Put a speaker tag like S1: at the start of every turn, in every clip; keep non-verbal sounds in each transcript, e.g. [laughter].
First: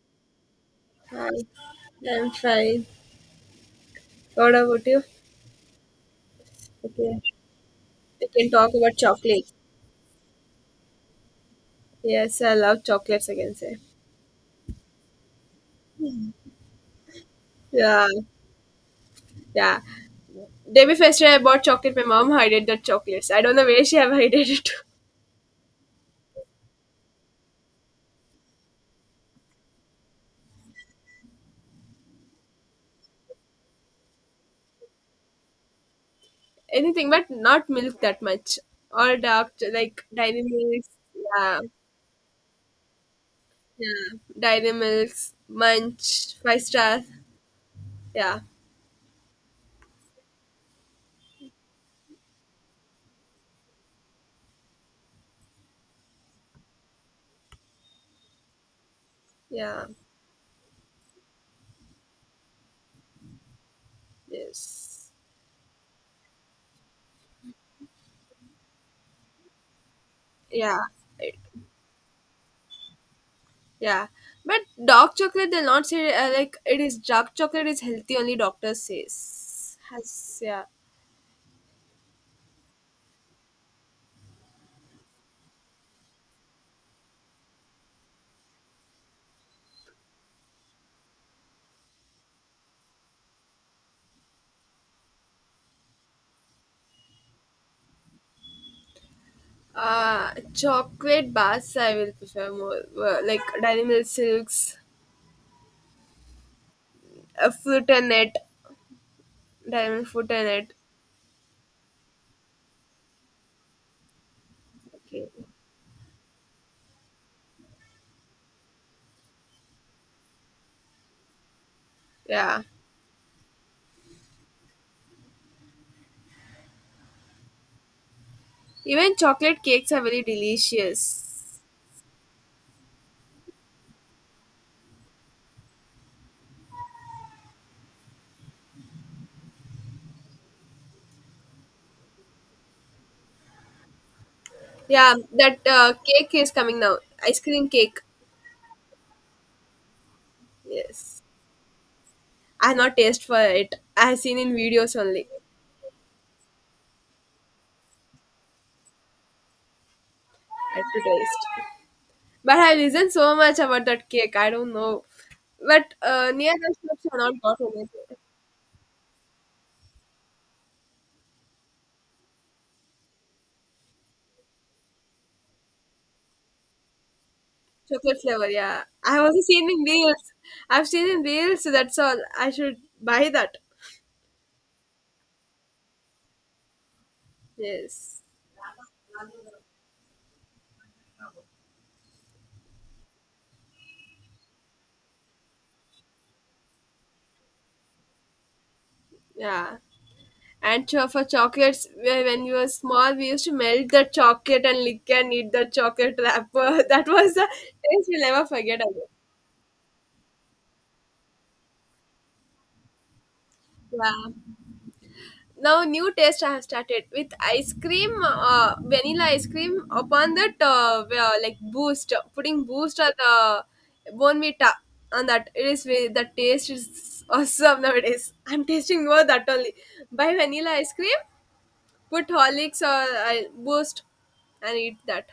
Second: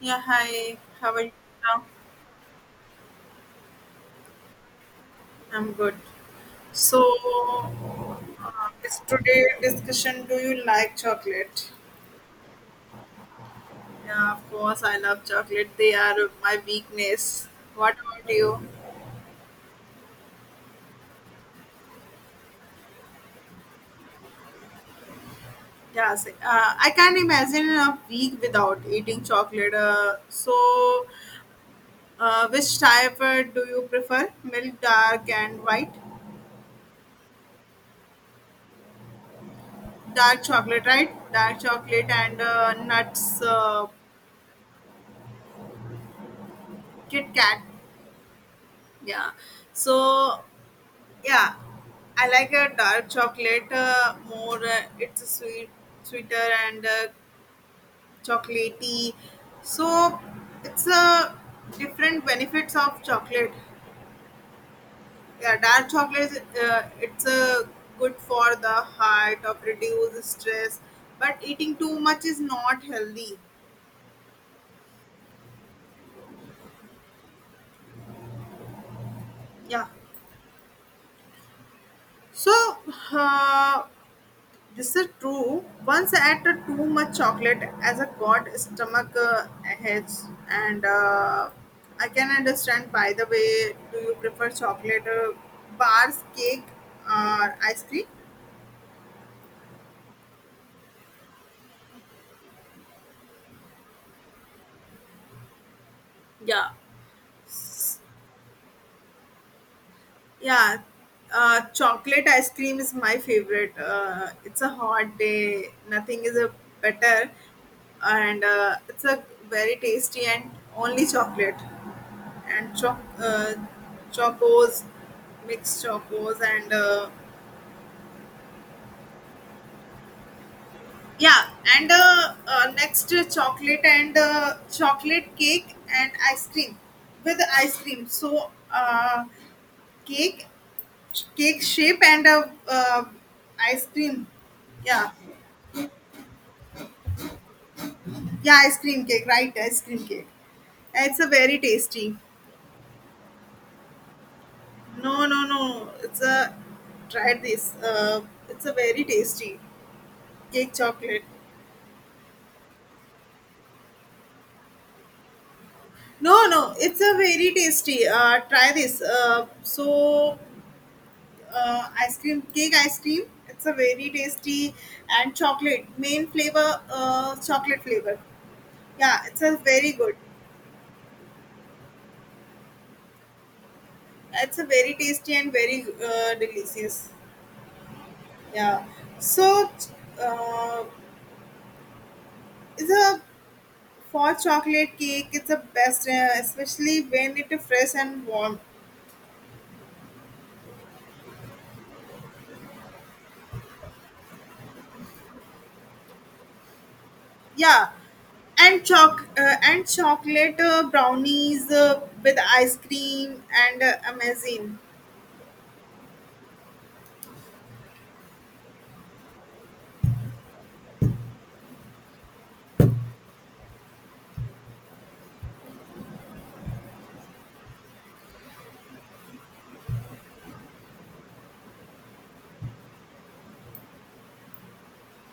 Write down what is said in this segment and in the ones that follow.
S1: Yeah, hi. How are
S2: Hi,
S1: you now?
S2: I'm fine. What about you?
S1: I'm good. So,
S2: Okay, we can
S1: uh,
S2: talk about
S1: it's today
S2: chocolate.
S1: discussion. Do you like chocolate?
S2: Yes, I love chocolates, I can say.
S1: Yeah, of course, I love chocolate. They are my weakness. What
S2: Yeah,
S1: about you?
S2: yeah. Day before yesterday, I bought chocolate. My mom hid the chocolates. I don't know where she have hid it.
S1: I can't imagine a week without eating chocolate. Which type do you prefer? Milk, dark, and white?
S2: [laughs] Anything, but not milk that much. All dark, like
S1: Dark
S2: dairy
S1: chocolate,
S2: milks.
S1: right? Dark
S2: Yeah,
S1: chocolate and nuts,
S2: dairy milks, munch, five star.
S1: Kit Kat.
S2: Yeah,
S1: Yeah. So, yeah. I like a dark chocolate more. It's sweet, sweeter and chocolatey.
S2: yeah,
S1: So it's a different benefits of chocolate.
S2: yes,
S1: Yeah, dark chocolate. It's good for the heart of reduce
S2: yeah.
S1: stress, but eating too much is not healthy.
S2: Yeah, but dark chocolate they'll not say like it is dark chocolate is healthy only doctor says
S1: Yeah.
S2: has yeah.
S1: So uh, this is true. Once I ate too much chocolate as a god stomach hurts, and I can understand. By the way, do you prefer chocolate bars, cake, or ice cream?
S2: Chocolate bars I will prefer more, like Dairy Milk Silks,
S1: Yeah. S-
S2: Fruitanet, Dairy Milk Fruitanet.
S1: Yeah, chocolate ice cream is my favorite. It's a hot
S2: Okay,
S1: day, nothing is a better, and it's a very tasty and only chocolate.
S2: yeah.
S1: And chocos, mixed chocos, and
S2: Even chocolate cakes are very
S1: yeah,
S2: delicious.
S1: and next chocolate and chocolate cake and ice cream with ice cream. So cake, cake shape and ice cream. Yeah,
S2: Yeah, that cake is coming now. Ice cream cake.
S1: yeah, ice cream cake, right? Ice cream cake. It's
S2: Yes,
S1: a very tasty.
S2: I have not taste for it. I have seen in videos
S1: No,
S2: only.
S1: no, no. It's a try this. It's a very tasty cake
S2: I have to
S1: chocolate.
S2: taste. But I listened so much about that cake. I don't know. But
S1: No,
S2: near
S1: no,
S2: the
S1: it's
S2: shops
S1: a
S2: are not
S1: very
S2: gotten
S1: tasty.
S2: it.
S1: Try this. Ice cream, cake ice cream. It's a very tasty and chocolate main flavor, chocolate flavor.
S2: Chocolate flavor, yeah. I
S1: Yeah,
S2: have also
S1: it's a
S2: seen in
S1: very good.
S2: reels. I've seen in reels, so that's all. I should buy that.
S1: It's a very tasty and very delicious.
S2: Yes.
S1: Yeah. So, uh, it's a for chocolate cake. It's a best, especially when it is fresh and warm.
S2: Yeah. And for chocolates, when we were small, we used to melt the chocolate and lick and eat the chocolate wrapper. [laughs] That was the
S1: Yeah,
S2: taste we'll never forget.
S1: and
S2: About.
S1: choc and chocolate brownies with ice cream and
S2: Yeah.
S1: amazing.
S2: Now new taste I have started with ice cream, vanilla ice cream. Upon that, we are like boost, putting boost or the bonvita on that. It the taste is awesome nowadays. [laughs] I'm tasting more that only. Buy vanilla ice cream, put horlicks or boost and eat that.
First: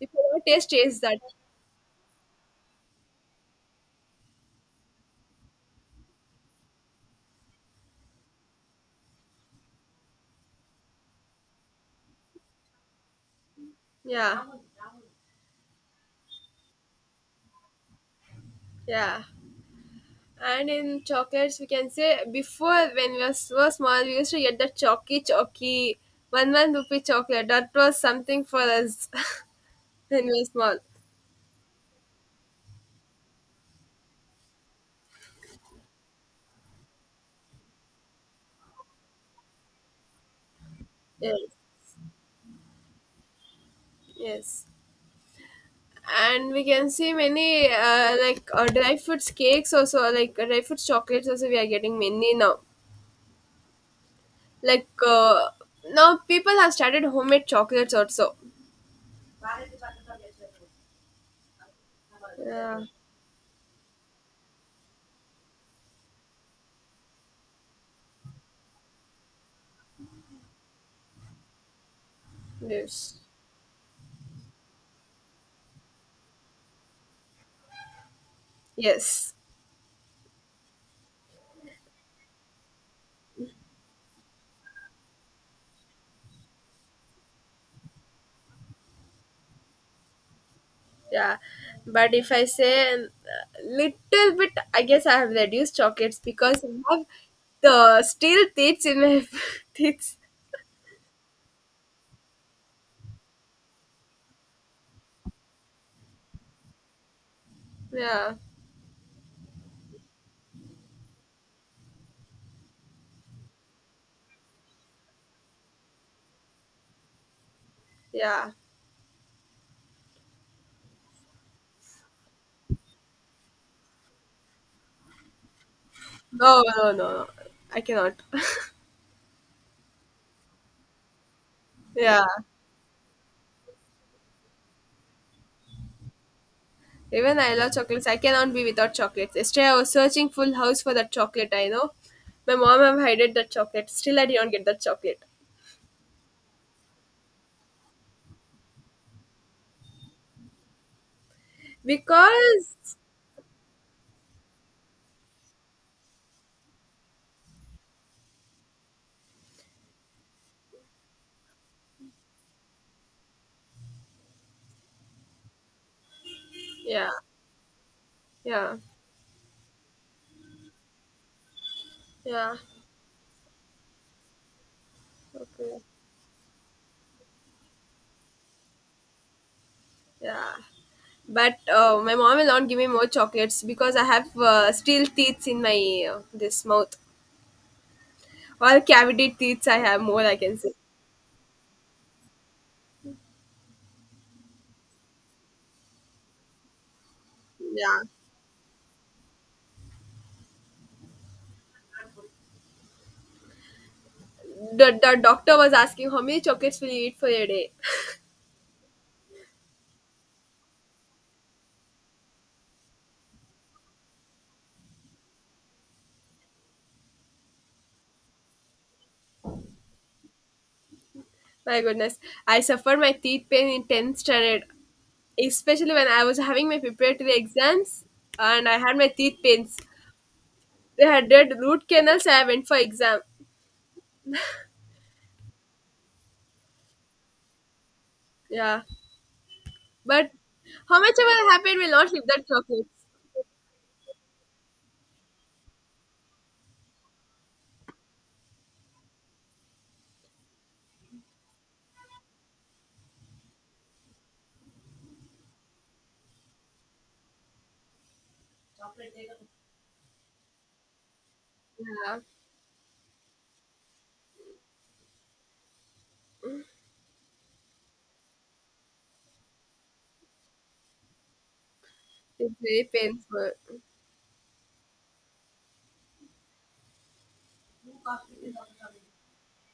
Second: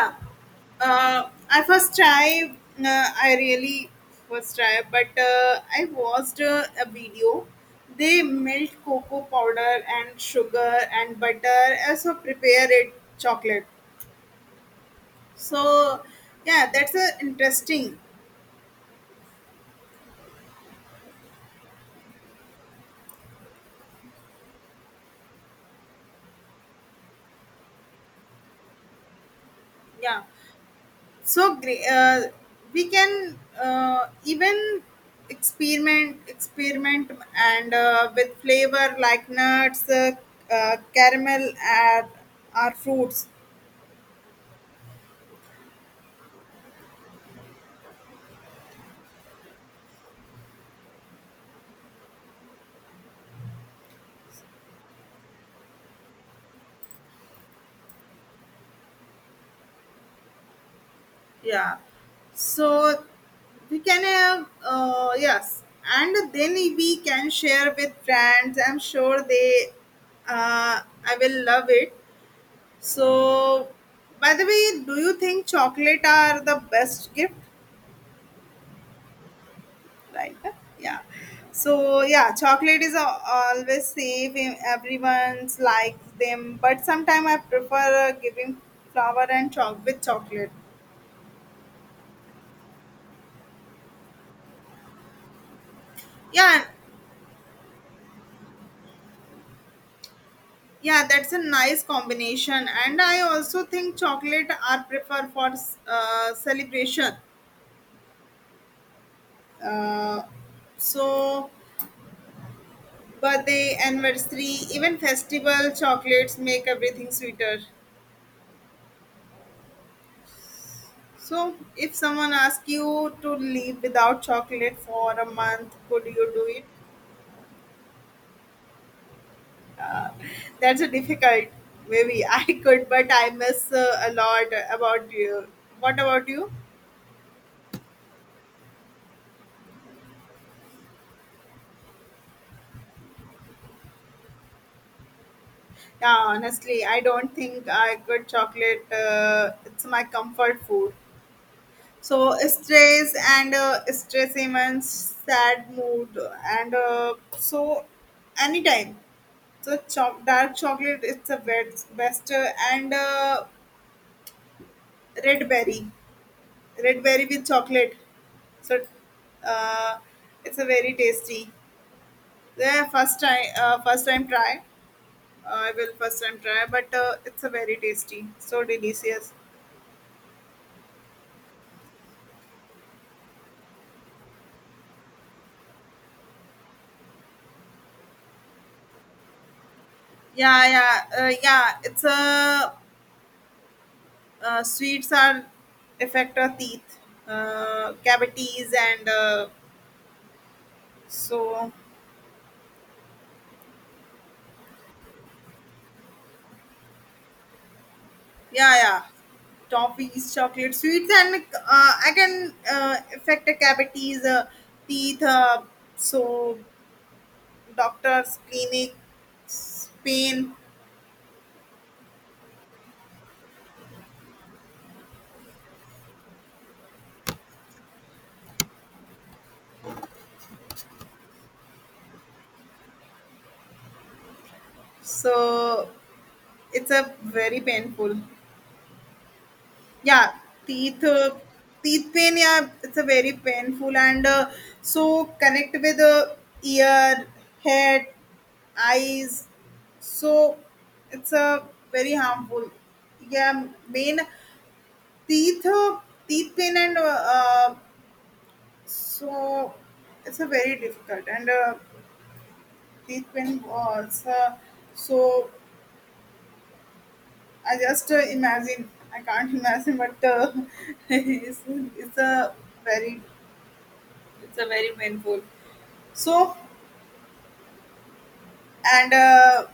S2: If you want taste that.
S1: I first try. I really first try, but I watched a video. They melt cocoa powder and sugar and butter also prepare it chocolate.
S2: Yeah,
S1: So yeah, that's a interesting.
S2: yeah. And in chocolates, we can say before when we were so small, we used to get the chalky chalky one one rupee chocolate. That was something for us [laughs]
S1: Yeah.
S2: when we were small.
S1: So great. We can even experiment and with flavor like nuts, caramel
S2: Yes,
S1: and or fruits.
S2: yes. And we can see many like dry fruits cakes, also like dry fruits chocolates also we are getting many now. Like now people have started homemade chocolates also.
S1: Yeah, so
S2: Yeah.
S1: we can have, yes, and then we can share with friends. I'm sure they, uh, I will love it. So
S2: Yes.
S1: by the way, do you think chocolate are the best gift,
S2: Yes.
S1: right? Yeah. So yeah, chocolate is always safe in everyone's, like them, but sometimes I prefer giving flower and chalk with chocolate.
S2: Yeah, but if I say, little bit, I guess I have reduced chocolates because
S1: Yeah,
S2: I have the still teeth in my [laughs] teeth.
S1: yeah, that's a nice combination, and I also think chocolate are prefer for celebration,
S2: Yeah,
S1: uh, so birthday, anniversary, even festival, chocolates make everything sweeter.
S2: yeah.
S1: So, if someone asks you to live without chocolate for a month, could you do
S2: No,
S1: it?
S2: no, no, no. I cannot. [laughs]
S1: Uh, that's a difficult. Maybe
S2: Yeah.
S1: [laughs] I could, but I miss a lot about you. What about you?
S2: Even I love chocolates. I cannot be without chocolates. Yesterday I was searching full house for that chocolate. I know. My mom have hidden that chocolate. Still I didn't get that chocolate
S1: Yeah, honestly, I don't think I could chocolate. It's my comfort food. So
S2: because
S1: stress and stress immense sad mood and so anytime. So dark chocolate, it's the best, best. And. Red berry, red
S2: yeah,
S1: berry with chocolate.
S2: yeah,
S1: So uh, it's a very tasty.
S2: yeah.
S1: Yeah, first time, first time try. I
S2: Okay,
S1: will first time try, but it's a very tasty, so delicious.
S2: yeah. But my mom will not give me more chocolates because I have still teeth in my, this mouth. Or cavity teeth I have more I can
S1: yeah
S2: say.
S1: yeah uh, yeah it's a, sweets are affect our teeth,
S2: Yeah.
S1: cavities, and so
S2: The doctor was asking how many chocolates will you eat for a day.
S1: yeah, yeah. Toffees, chocolate sweets, and I can affect a cavities, teeth. So doctors, clinics, pain.
S2: [laughs] My goodness. I suffered my teeth pain in 10th standard. Especially when I was having my preparatory exams and I had my teeth pains. They had did root canals I went for exam.
S1: So it's a very painful.
S2: Yeah.
S1: Yeah,
S2: But how
S1: teeth,
S2: much ever happened will
S1: teeth
S2: not leave
S1: pain.
S2: that
S1: Yeah,
S2: chocolate.
S1: it's a very painful and so connect with ear, head, eyes. So it's a very harmful. Yeah, main teeth, teeth pain and uh, uh, so it's a very difficult and
S2: Yeah.
S1: teeth pain was, so I just, imagine, I can't [laughs] imagine, but [laughs] it's, it's a
S2: It's very
S1: very,
S2: painful.
S1: it's a very painful, so and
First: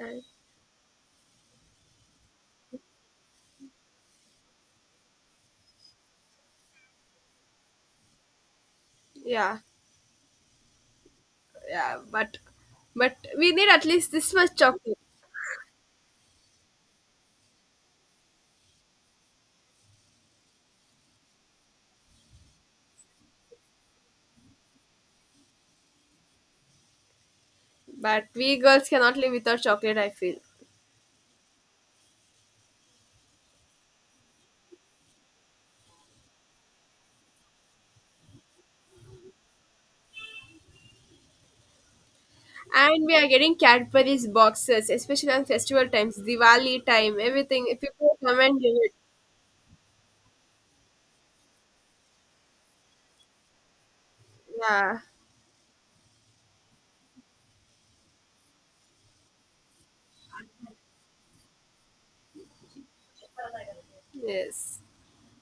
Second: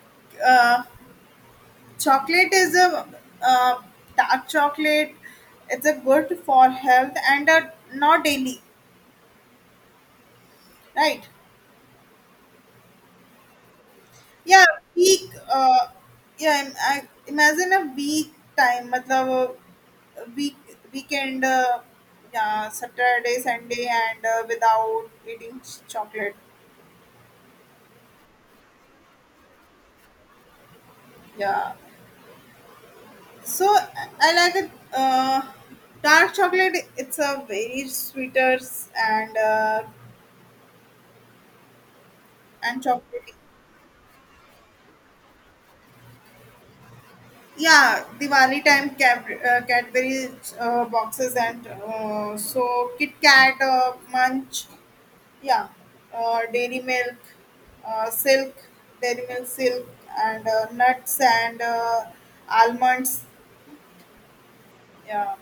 S2: Uh,
S1: uh, chocolate is a, uh, dark chocolate, it's a good for health and not daily,
S2: yeah,
S1: right?
S2: yeah, but we need at least this much
S1: Yeah,
S2: chocolate.
S1: week. Yeah, I, imagine a week time. मतलब week weekend. Yeah, Saturday, Sunday, and without eating chocolate.
S2: But we girls cannot live without chocolate, I feel,
S1: Yeah. So I like it. Dark chocolate. It's a very sweeter and uh, and
S2: and we are
S1: chocolatey.
S2: getting Cadbury's boxes, especially on festival times, Diwali time, everything. If
S1: Yeah,
S2: people come and
S1: Diwali
S2: give
S1: time
S2: it,
S1: Cadbury, Cadbury boxes and so Kit Kat, Munch.
S2: yeah,
S1: Yeah, dairy milk, silk, dairy milk, silk, and nuts and almonds.
S2: yes.
S1: Yeah,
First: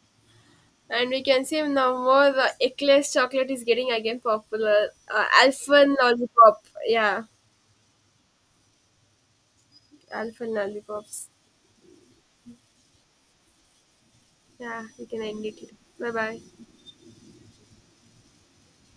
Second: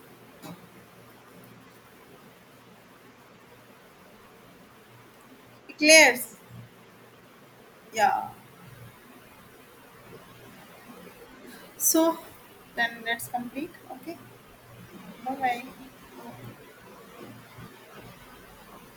S2: And we can see now more the Eclairs chocolate is getting again popular. Alphen
S1: eclairs.
S2: lollipop, yeah,
S1: Yeah.
S2: Alphen lollipops.
S1: So then let's complete. Okay.
S2: Yeah, we can
S1: Bye
S2: end it here.
S1: bye.
S2: Bye bye.